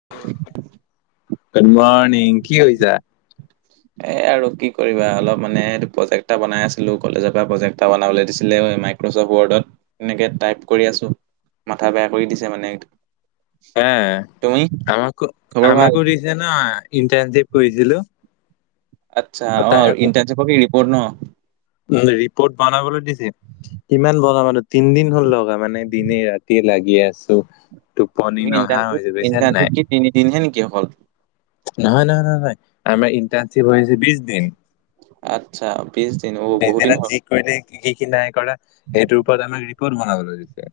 অ'। Good morning কি কৰিছা। উ [unintelligible] এ আৰু কি কৰিবা অলপ মানে এইটো প্ৰজেক্ট এটা বনাই আছিলো কলেজৰ পৰা প্ৰজেক্ট এটা বনাবলৈ দিছিলে ম ছ ৱৰ্ডত এনেকে টাইপ কৰি আছো মাথা বেয়া কৰি দিছে মানে হা তুমি খবৰ ভাল। এই ন ইণ্টাৰনশ্বিপ কৰিছিলো। আচ্ছা তাৰ অ', ইণ্টাৰশিপৰ ৰিপৰ্ট ন। উম, ৰিপৰ্ট বানাবলৈ দিছে। কিমান [unintelligible] মানুহ তিনদিন হ'ল লগা, মানে দিনে ৰাতিয়ে লাগি আছো। টোপনি নহা হৈছে বুজিছ নে নাই? তিনিদিন হে নেকি অকল? নহয়, নহয়, নহয়, নহয়, আমাৰ ইণ্টাৰশ্বিপ হৈছে বিশ দিন। আচ্ছা, বিশ দিন অ বহুত দিন [unintelligible] হ'ল যি কৰিলে কি কি নাই কৰা, সেইটোৰ ওপৰত আমাক ৰিপৰ্ট বনাবলৈ দিছে।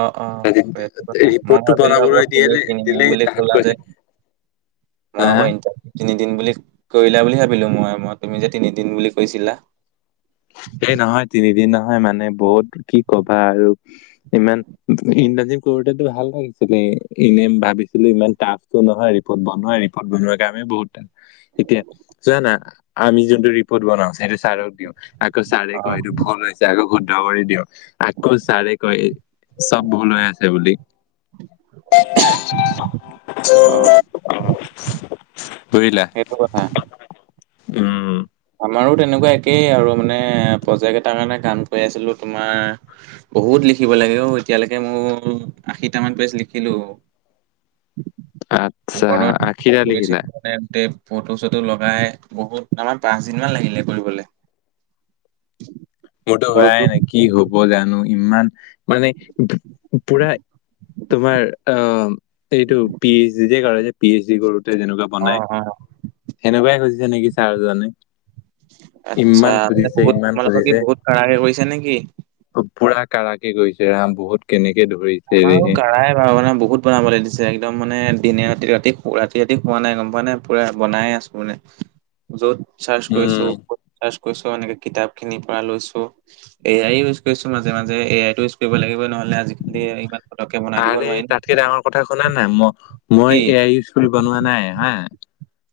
অ', অ', সেইটো কথা, মই ৰিপৰ্টটো ভাবিলো আকৌ বনাবলৈ তুমি দিলে কিনি দিম দিলেই বুলি তাহাঁত ক'লা যে কৈছে হা [unintelligible] তিনিদিন বুলি কৰিলা বুলি ভাবিলো মই, মই তুমি যে তিনিদিন বুলি কৈছিলা। এই নহয়, তিনিদিন নহয়, মানে বহুত কি ক'বা আৰু ইমান ইণ্টাজি কৰোতেটো ভাল লাগিছিলে, এনেম ভাবিছিলো ইমান টাফটো নহয় [unintelligible] বনোৱা ৰিপদ বনোৱা কাৰ কামে বহুত এতিয়া জানা, আমি যোনটো ৰিপৰ্ট বনাও সেইটো ছাৰক দিওঁ। আকৌ চাৰে অ কয় এইটো [unintelligible] আকৌ শুদ্ধ কৰি দিয়ক, আকৌ ছাৰে কৈ চব ভুল হৈ আছে বুলি। [inaudible] অ সেইটো কথা [unintelligible] উম। আমাৰো তেনেকুৱা একেই আৰু, মানে প্ৰজেক্ট এটাৰ কাৰণে কাম কৰি আছিলো তোমাৰ বহুত লিখিব লাগে অ' এতিয়ালৈকে মোৰ আশীটামান পেজ লিখিলো। আহ। ওপৰত [unintelligible] গোটেই ফটো চটো লগাই বহুত, আমাৰ পাঁচ দিন মান লাগিলে কৰিবলে। মোৰতো গ্ৰুপ হোৱাই গ্ৰুপ নাই, কি হ'ব জানো? ইমান মানে পুৰা তোমাৰ অ', এইটো পি এইচ ডি যে কৰে, পি এইচ ডি কৰোতে যেনেকুৱা অ বনাই, অ সেনেকুৱাই খুজিছে নেকি ছাৰ জনে? ইমান খুজিছে, ইমান খুজিছে। [unintelligible] কৰিছা নেকি? পুৰা কাঢ়াকেই কৰিছে ৰাম, বহুত কেনেকে ধৰি আমাৰো কাঢ়াই বাৰু, মানে বহুত বনাবলৈ দিছে, একদম মানে দিনে ৰাতি ৰাতি-ৰাতি ৰাতি শোৱা নাই গম পোৱানে? পুৰা বনাই আছো মানে। য'ত চাৰচ উম কৰিছো, ত'ত চাৰচ কৰিছো, এনেকে কিতাপ খিনিৰ পৰা লৈছো। এ আইও ইউজ কৰিছো মাজে মাজে, এ আই টো ইউজ কৰিব লাগিবই, নহ'লে আজি আৰে, তাতকে ডাঙৰ কথা শুনা না, ম-মই কি এ আই কৰি বনোৱা নাই হা,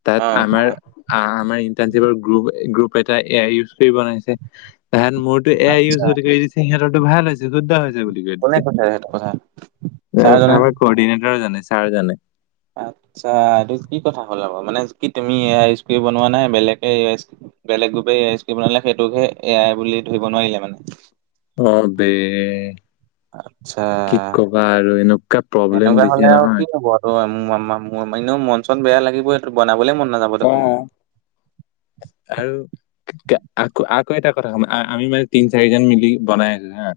তাত অ আমাৰ কোৱা আ-আমাৰ ইণ্টাৰ্ণশ্বিপৰ গ্ৰুপ-গ্ৰুপ এটাই এ আই ইউজ কৰি বনাইছে। তাৰ পিছত মোৰতো এ আই ইউজ আচ্ছা বুলি কৈ দিছে, সিহঁতৰটো ভাল হৈছে শুদ্ধ হৈছে বুলি কৈ দিছে। কোনে সেইটো কথা, চাৰ জনে কৰ্ডিনেটৰে জানে, ছাৰে জানে। আচ্ছা এইটো কি কথা হ'ল আওঁ মানে, কি তুমি এ আই ইউচ কৰি বনোৱা নাই বেলেগে এ আ বেলেগ গ্ৰুপে এ আই উচ কৰি বনালে, সেইটোকহে এ আই বুলি ধৰিব নোৱাৰিলে মানে। অ', বে। আচ্ছা কি কবা আৰু, এনেকুৱা প্ৰব্লেম দিছে নহয়। অ', [unintelligible] এনেও মন চন বেয়া লাগিবই, এইটো বনাবলেই মন নাযাব দেখোন অহ। [inaudible] আৰু? আকৌ আকৌ এটা কথা শুন, আমি মানে তিন চাৰিজন মিলি বনাই আছো হা।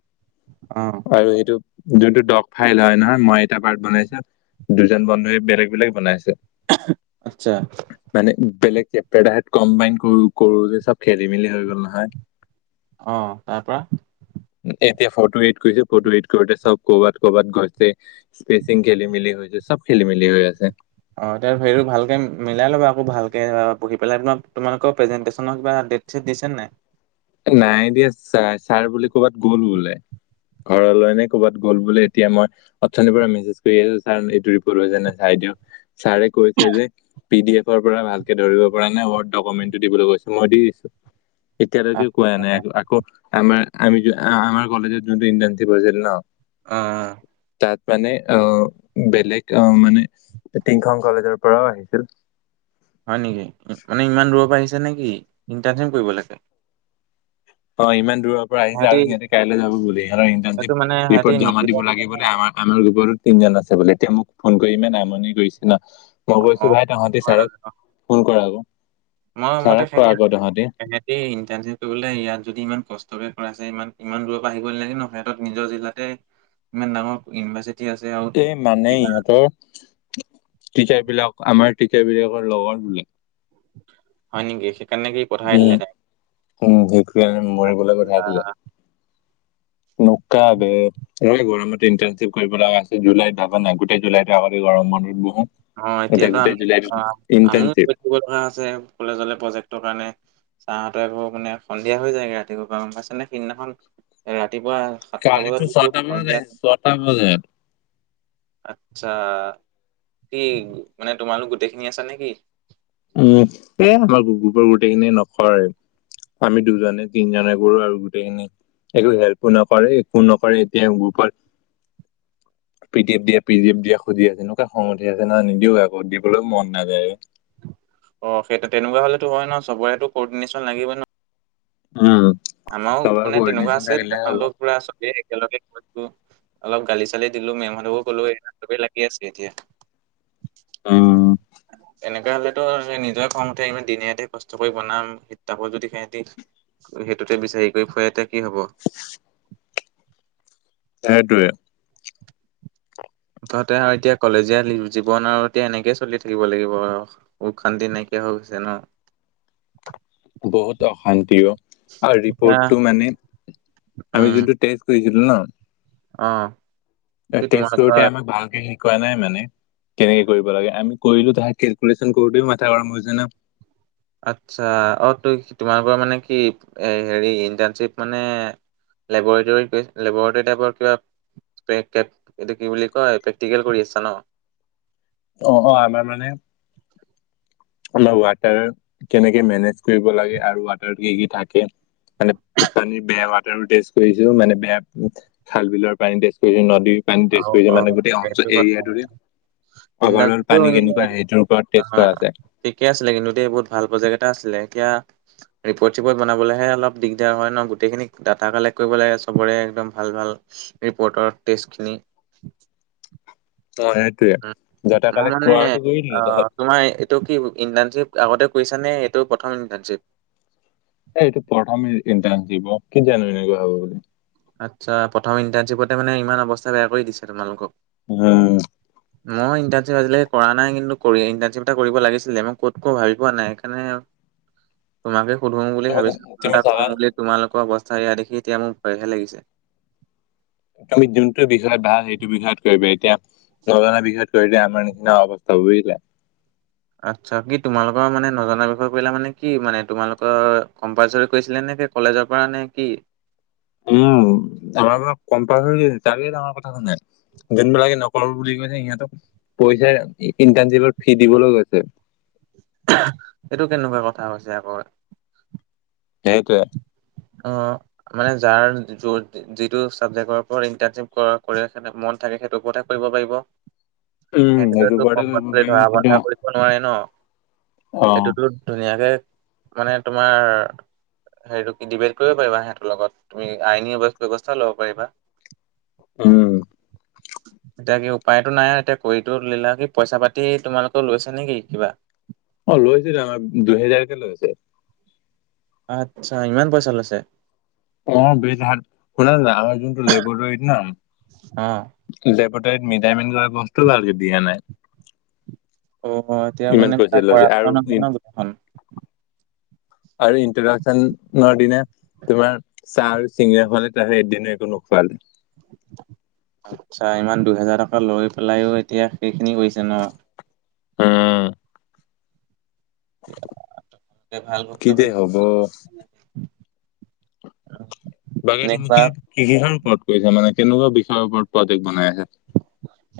অ'। আৰু এইটো যোনটো ডগ ফাইল হয় নহয়, মই এটা পাৰ্ট বনাইছোঁ দুজন বন্ধুৱে বেলেগ-বেলেগ বনাইছে। আচ্ছা। মানে বেলেগ [unintelligible] কম্বাইন কৰোঁ-কৰোঁতে চব খেলিমেলি হৈ গ'ল নহয়। অ', তাৰ পৰা? এতিয়া ফটো এড কৰিছে, ফটো এড কৰোঁতে চব কৰ'বাত-কৰ'বাত গৈছে স্পেচিং খেলিমেলি হৈছে, চব খেলিমেলি হৈ আছে। অ', এতিয়া হেৰিটো ভালকে মিলাই ল'বা আকৌ। ভালকে পঢ়ি পেলাই, তোমালোকৰ প্ৰেজেণ্টেচনৰ কিবা ডেট চেট দিছে নে নাই? এ নাই দিয়া, ছা-ছাৰ বোলে ক'ৰবাত গ'ল বোলে ঘৰলৈ নে ক'ৰবাত গ'ল বোলে, এতিয়া মই অথনিৰ পৰা মেছেজ কৰি আছোঁ, ছাৰ, এইটো ৰিপ'ৰ্ট হৈছে নে নাই চাই দিয়ক। ছাৰে কৈছে যে পিডিএফৰ পৰা ভালকৈ ধৰিব পৰা নাই, ৱৰ্ড ডকুমেণ্টটো দিবলৈ কৈছে। মই দি দিছোঁ, এতিয়ালৈকে মানে অ আকৈ, আকৌ আমাৰ, আমি যিটো আমাৰ কলেজত যোনটো ইণ্টাৰ্নশ্বিপ হৈছিল ন' অ', অ', অ'। তাত মানে, আ, বেলেগ, আ, মানে, তিনিখন কলেজৰ পৰাও আহিছিল। হয় নেকি? মানে ইমান দূৰৰ পৰা আহিছে নেকি, ইণ্টাৰ্নশ্বিপ কৰিবলৈকে? অ', ইমান দূৰৰ পৰা আহিছে সিহঁতি আৰু সিহঁতে কাইলৈ যাব বুলি, সিহঁতৰ এইটো মানে ইণ্টাৰ্নশ্বিপ সিহঁতি ৰিপ'ৰ্ট জমা নিজে দিব আহিছে লাগে নে? বুলি আমাৰ, আমাৰ গুগল তিনিজন আছে বুলি, এতিয়া মোক ফোন কৰি ইমান আমনি কৰিছে জানা, অ মই কৈছোঁ ভাই, সেইটো তহঁতি হয় ছাৰক ফোন কৰ আৰু ছাৰক ক' আকৌ, তহঁতি সেহেঁতি ইণ্টাৰ্নশ্বিপ কৰিবলৈ ইয়াত যদি ইমান কষ্টকে কৰাইছে, ইমান, ইমান দূৰৰ পৰা আহিবই নালাগে ন? সিহঁতৰ নিজৰ জিলাতে ইমান ডাঙৰ ইউনিভাৰ্চিটি আছে আৰু এই মানে, ইহঁতৰ টিচাৰবিলাক আমাৰ টিচাৰবিলাকৰ লগৰখিনি হয় নেকি? সেইকাৰণে কি? পঠাই উম, দিলে উম, সেইটোৱেই আৰু মৰিবলৈ পঠাই তাইক? দিলে। [unintelligible] বে, মোৰ এই গৰমতে ইণ্টাৰ্নশ্বি শ্বিপ কৰিব লগা আছিল জুলাইত, ভাবা নাই, গোটেই জুলাইটো আগতে গৰম বন্ধত বহোঁ অ' গোটেই, এতিয়াতো আমি গোটেই জুলাইটো অ' ইণ্টাৰ্নশ্বিপ [unintelligible] আছে কলেজলৈ প্ৰজেক্টৰ কাৰণে ছাৰহঁতে আকৌ মানে সন্ধিয়া হৈ যায়গৈ। ৰাতিপুৱাৰ পৰা, গম পাইছনে? সেইদিনাখন ৰাতিপুৱা সাতটা বজাত কালিটো গৈছো ছয়টামানত সন্ধিয়া আহিছে, ছয়টা বজাত আচ্ছা, কি মানে তোমালোক গোটেইখিনি আছা নেকি? উম, এই আমাৰ গ্ৰুপৰ গোটেইখিনিয়ে নকৰে আমি দুজনে-তিনজনে কৰোঁ আৰু গোটেইখিনি একো হেল্পো নকৰে, একো নকৰে, এতিয়া সেই গ্ৰুপত [inaudible] পিডিএফ দিয়া, পিডিএফ দিয়া খুজি আছে। এনেকুৱা খং উঠি আছে নহয়, নিদিওঁ আকৌ, দিবলৈও মন নাযায়। অ', সেইটো তেনেকুৱা হ'লেতো হয়েই ন? চবৰে তো ক'ৰ্ডিনেশ্যন লাগিবই ন উম। আমাৰো চবৰে মানে তেনেকুৱা, কৰ্ডিনেশ্যন থাকিলেহে হ'ব। [unintelligible] চবেই একেলগে কৈছোঁ অলপ গালি-চালি দিলোঁ, মেমহঁতকো ক'লোঁ, এইয়া, চবেই লাগি আছে এতিয়া উম। এনেক কে হ'লেটো নিজৰেই খং উঠে ইমান দিনে-ৰাতিয়ে কষ্ট কৰি বনাম, শীত-তাপৰ যদি সেহেঁতি হে টোতে বিচাৰি কৰি ফুৰে, তে কি হ'ব? [inaudible] সেইটোৱে [inaudible] মুঠতে আৰু এতিয়া কলেজীয়া জীৱন আৰু এতিয়া এনেকেই চলি থাকিব লাগিব আৰু। সুখ শান্তি নাইকিয়া হৈ গৈছে ন'? বহুত অশান্তি। আৰু এতিয়া ৰিপৰ্টটো মানে আমি উম যোন কৰিছিল ন'? অ'। কি টেচ কৰোতে তোমালোকৰ আমাক ভালকে শিকোৱা নাই মানে কেনেকে কৰিব লাগে আমি। কৰিলো তাহে কেলকুলেশ্যন কৰোঁতেই মাথা গৰম হৈ যায় না। আচ্ছা। অ' ত-তোমালোকৰ মানে কি এ, হেৰি ইণ্টাৰণশ্বিপ মানে লেবৰেটৰী লেবৰেটৰী টাইপৰ কিবা প্ৰে কেপ এইটো কি বুলি কয় প্ৰেক্টিকেল কৰি আছা ন'? অ', অ' আমাৰ মানে আমাৰ ৱাটাৰ কেনেকে মেনেজ কৰিব লাগে আৰু ৱাটাৰ কি কি থাকে মানে পানীৰ বেয়া ৱাটাৰো টেষ্ট কৰিছোঁ মানে বেয়া খাল বিলৰ পানী টেষ্ট কৰিছে, নদীৰ পানী অ টেষ্ট কৰিছে অ মানে গোটেই সেইটো অঞ্চল কথা এৰিয়াটোৰে অভাৰ অ'ল ইণ্টাৰ্ণশ্বিপটো পানী কেনেকুৱা সেইটোৰ ওপৰত টেষ্ট কৰা আছে। ঠিকেই আছিলে কিন্তু দেই বহুত ভাল প্ৰজেক্ট এটা আছিলে। এতিয়া ৰিপৰ্ট চিপৰ্ট বনাবলেহে অলপ দিগদাৰ হয় ন' গোটেইখিনি ডাটা কালেক্ট কৰিব লাগে, চবৰে একদম ভাল ভাল। ৰিপৰ্টৰ টেষ্টখিনি। অ' সেইটোয়ে। ডাটা মই কালেক্ট মানে কৰাটো কৰি অ দিলোঁ তহঁত তোমাৰ এই এইটো কি ইণ্টাৰ্ণশ্বিপ আগতে কৰিছা নে এইটো প্ৰথম ইণ্টাৰ্শ্বিপ? এই এইটো প্ৰথমে ইণ্টাৰ্ণচিপ। কি জানো এনেকুৱা হ'ব বুলি। আচ্ছা, প্ৰথম ইণ্টাৰ্ণশ্বিপতে মানে ইমান অৱস্থা বেয়া কৰি দিছে তোমালোকক। উম। মই ইণ্টাৰ্শিপ আজিলৈকে কৰা নাই কিন্তু ইণ্টাৰ্ণশ্বিপ এটা কৰিব লাগিছিলে, মই ক'ত কৈ ভাবি পোৱা নাই সেইকাৰনে [inaudible] তোমাকে সুধোম বুলি তুমি ভাবিছিলো ফোন তুমি এ, চাবা কম বুলি, তোমালোকৰ অৱস্থা ইয়া দেখি এতিয়া মোৰ ভয়হে লাগিছে। তুমি যোনটো বিষয়ত ভাল সেইটো বিষয়ত কৰিবা। এতিয়া নজনা বিষয়ত কৰিলে আমাৰ নিচিনা অৱস্থা বুজিলা? আচ্ছা, কি তোমালোকৰ মানে নজনা বিষয় কৰিলা মানে কি মানে তোমালোকৰ কম্পালচৰি কৰিছিলে নে কলেজৰপৰা নে কি? উম, আমাৰ মানে কম্পালচৰি কৰি দিছে, ডাঙৰ কথাটো নাই, যোনবিলাকে ন বুলি কৈছে, সিহঁতক পইচাৰ ইনট্ণশিপৰ ফি দিবলৈ কৈছে। এইটো কেনেকুৱা কথা হৈছে আকৌ। সেইটোৱে। অ' মানে যাৰ য'ত যিটো চাবজেক্টৰ ওপৰত ইণ্টাৰ্ণশ্বিপ কৰি মন থাকে সেইটো ওৰতহে কৰিব পাৰিব। উম সেইটো সেইটোতো ওপৰতে কৰিব কম্পালচৰি পাৰি ধৰা কিন্তু বন্ধা নোৱাৰে ন'? অ এইটোতো ধুনীয়াকে মানে তোমাৰ হেৰিটো ডিবেট কৰিব পাৰিবা সিহঁতৰ লগত, তুমি আইনী ব্যৱস্থাও ল'ব পাৰিবা। উম। [inaudible] এতিয়া কি উপায়তো নাই আৰু এতিয়া কৰিতো ল'লা। কি পইচা পাতি তোমালোকে লৈছে নেকি কিবা? অ' লৈছিলে, আমাৰ দুহেজাৰকে লৈ আছে। আচ্ছা, ইমান পইচা লৈছে? অ' বে, তাত শুনা না আমাৰ যোনটো লেবৰেটৰীত নাম অ', লেবটৰীত মিটাইমিন কৰা বস্তু ভালকে দিয়া নাই। অ' এতিয়া ইমান মানে পইচা লৈছে খৰাচ আৰু ন' গুটখন। আৰু ইন্ট্ৰডাকচনৰ দিনা তোমাৰ চাহ আৰু চিঙিৰা খুৱালে, তাৰে এদিনো একো নোখোৱালে। আচ্ছা ইমান দুইহেজাৰ টকা লৈ পেলাইও এতিয়া সেইখিনি কৰিছে ন। উম। এতিয়া ভাল কিযে ভুক্তভোগী হ'ব। বাকী তুমি কি নেক্সবাৰ কেইখন ওপৰত কৈছে মানে কেনেকুৱা বিষয়ৰ ওপৰত প্ৰডেক্ট বনাই আছে?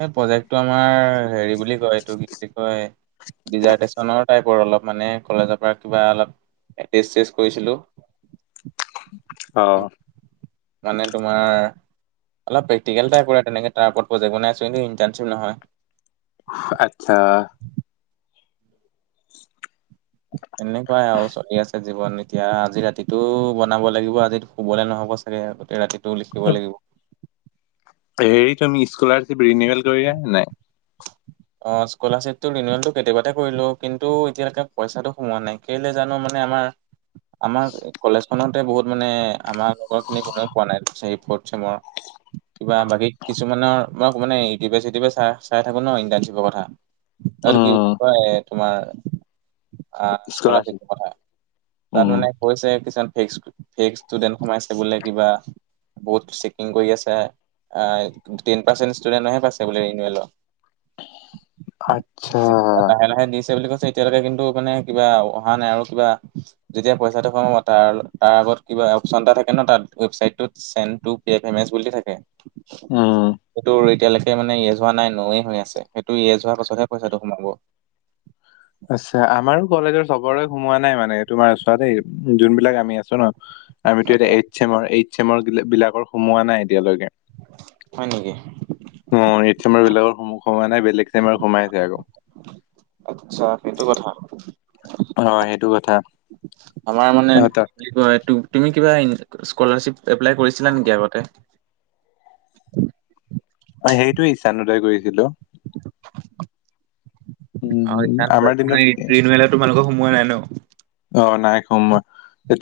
এই প্ৰজেক্টটো আমাৰ হেৰি বুলি কয় এইটো কি বুলি কয় ডিজাৰ্টেশচনৰ টাইপৰ অলপ মানে কলেজৰ পৰা কিবা অলপ এ চ কৰিছিলো। অ। মানে তোমাৰ অলপ প্ৰেকটিকেল টাইপৰে তেনে তাৰ ওপৰত প্ৰেক বনাইছো [unintelligible] আতছা। এনেকুৱাই আৰু চলি আছে জীৱন এতিয়া আজি ৰাতিটো বনাব লাগিব, আজিটো শুবলৈ নহ'ব চাগে, আগোতেই ৰাতি টো লিখিব লাগিব। হেৰি তুমি স্কলাৰশ্বিপ ৰিনিউল কৰিলা নে নাই? অ স্কলাৰশ্বিপটো ৰিনিউলটো কেতিয়াবাতে কৰিলো কিন্তু এতিয়ালৈকে পইচাটো সোমোৱা নাই কেলৈ জানো মানে আমাৰ আমাৰ কলেজখনতে বহুত মানে আমাৰ লগৰ খিনি কোনেও পোৱা নাই থ্ৰি ফৰ্থ চেমৰ। কিবা বাকী কিছুমানৰ মই মানে ইউটিউবে-চিটিউবে চাই চাই থাকো ন ইণ কথা এইটো কি উম, বুলি কয় তোমাৰ আহ স্কলাৰশ্বিপ স্কলাৰিপতৰ কথা। তাত উম, মানে কৈছে কিছুমান ফেক ফে ষ্টুডেণ্ট সোমাইছে বোলে কিবা বহুত চেকিং কৰি আছে, টেন পাৰ্চেন্ট ষ্টুডেন্টহে পাইছে বোল ৰিনিউলৰ। [inaudible] এয়া লাহে লাহে দিছে বুলি কৈছে এতিয়ালৈকে কিন্তু মানে কিবা অহা নাই আৰু কিবা যেতিয়া পইচাটো সোমাব তাৰ তাৰ আগত কিবা অপশচন এটা থাকে ন তাৰ ৱেবচাইটোত। চেট টু পে পেমেণ্ট বুলি থাকে। উম, সেইটো এতিয়ালৈকে মানে ইয়েজ হোৱা নাই, নয়ে হৈ আছে। সেইটো ইয়েজ হোৱা পাছতহে পইচাটো সোমাব। আচ্ছা আমাৰো কলেজৰ চবৰে সোমোৱা নাই মানে তোমাৰ চোবেই যোনবিলাক আমি আছো ন। [unintelligible] আমিতো এতিয়া এইট চেমৰ এইট চেমৰ বিলাক সোমোৱা নাই এতিয়ালৈকে। হয় নেকি? অ এইট চেমাৰ বিলাকৰ সোমোৱা নাই বেলেগ চেমাৰ সোমাই আছে আৰু। আচ্ছা সেইটো কথা। অ সেইটো কথা। আমাৰ মানে অ, তাত কি কয় তু-তুমি কিবা স্কলাৰ্বিপ এপ্লাই কৰিছিলা নেকি আগতে? অ সেইটোয়ে [unintelligible] কৰিছিলো। [unintelligible] উম, আমাৰ দিনত তোমালোকৰ সোমোৱা নাই ন। অ নাই সোমোৱা।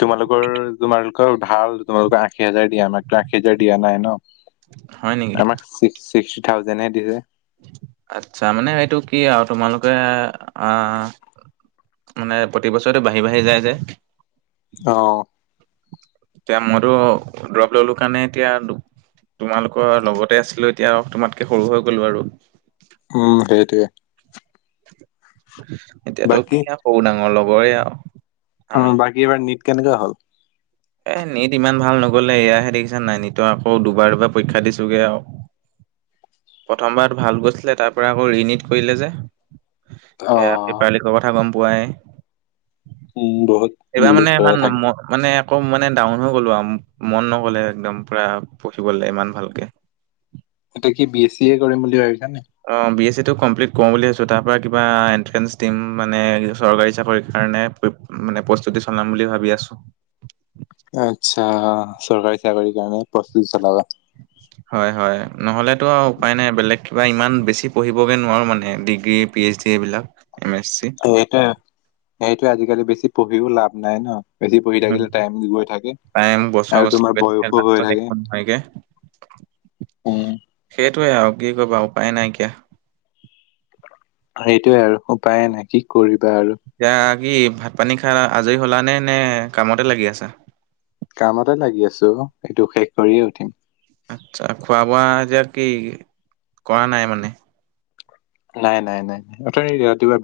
তোমালোকৰ তোমালোকৰ ভাল তোমালোকৰ আশী হাজাৰ দিয়ে। আমাকতো আশী হাজাৰ দিয়া নাই ন। হয় নেকি? আমাক ছিক-ছিক্সটি থাউজেন হে দিছে। আচ্ছা মানে সেইটো কি আৰু তোমালোকে আহ মানে প্ৰতিবছৰে বাঢ়ি বাঢ়ি যায় যে। অ। মইতো দ্ৰপ ললো কাৰণে এতিয়া তোমালোকৰ লগতে আছিলো, এতিয়া তোমাতকে সৰু হৈ গ'লো আৰু। উম সেইটোৱে। এতিয়াতো বাকী কি আকৌ সৰু ডাঙৰ লগৰে আৰু। অ আমি বাকী এইবাৰ নীট কেনেকুৱা হ'ল? এ নীট ইমান ভাল নগ'লে, এয়াহে দেখিছা নাই নীটৰ আকৌ দুবাৰ দুবাৰ পৰীক্ষা দিছোগে আৰু। প্ৰথমবাৰত ভাল গৈছিলে তাৰ পৰা আকৌ ৰিনীট কৰিলে যে। অ এ পেপাৰ লিখৰ কথা গম পোৱাই উম বহুত এইবাৰ মলি মানে হৈয়ে ইমান থাকে নম- মানে একো মানে ডাউন হৈ গ'লো আৰু মন নগলে একদম পুৰা পঢ়িব লাগ ইমান ভালকে। এতিয়া কি বি এছ চি এ কৰিম বুলি ভাবিছা নে। অ' বিএছ চিটো কমপ্লিট কৰো বুলি ভাবছো তাৰ পৰা কিবা এণ্ট্ৰেন্ঞ্চ দিম মানে চৰকাৰী চৰি কাৰণে মানে পৰিস্তুতি চলাম বুলি ভাবি আছো। আচ্ছা চৰকাৰী চাকৰি কাৰণে প্ৰস্তুতি চলাবা। হয় হয় নহ'লেতো আৰু উপায় নাই বেলেগ কিবা ইমান বেছি পঢ়িবগৈ নোৱাৰোঁ মানে ডিগ্ৰী পি এইচ ডি এইবিলাক এম এছ চি। সেইটোয় সেইটোয়ে আজিকালি বেছি পঢ়িও লাভ নাই ন। বেছি পঢ়ি উম, থাকিলে টাইম গৈ থাকে টাইম বছৰ আৰু বছৰ তোমাৰ গৈ থাকে বয়সো হৈ লাষ্টত থাকে। একো নহয়গে [unintelligible] অ'। সেইটোৱে আৰু কি কৰিবা উপায় নাইকিয়া। সেইটোৱে আৰু উপায়ে নাই কি কৰিবা আৰু। এতিয়া কি ভাত পানী খাই আজৰি হলা নে নে কামতে লাগি আছো? কামতে লাগি আছো এইটো শেষ কৰিয়ে উঠিম। আচ্ছা খোৱা বোৱা এতিয়া কি কৰা নাই মানে। নাই নাই নাই নাই আথনি ৰাতিপুৱা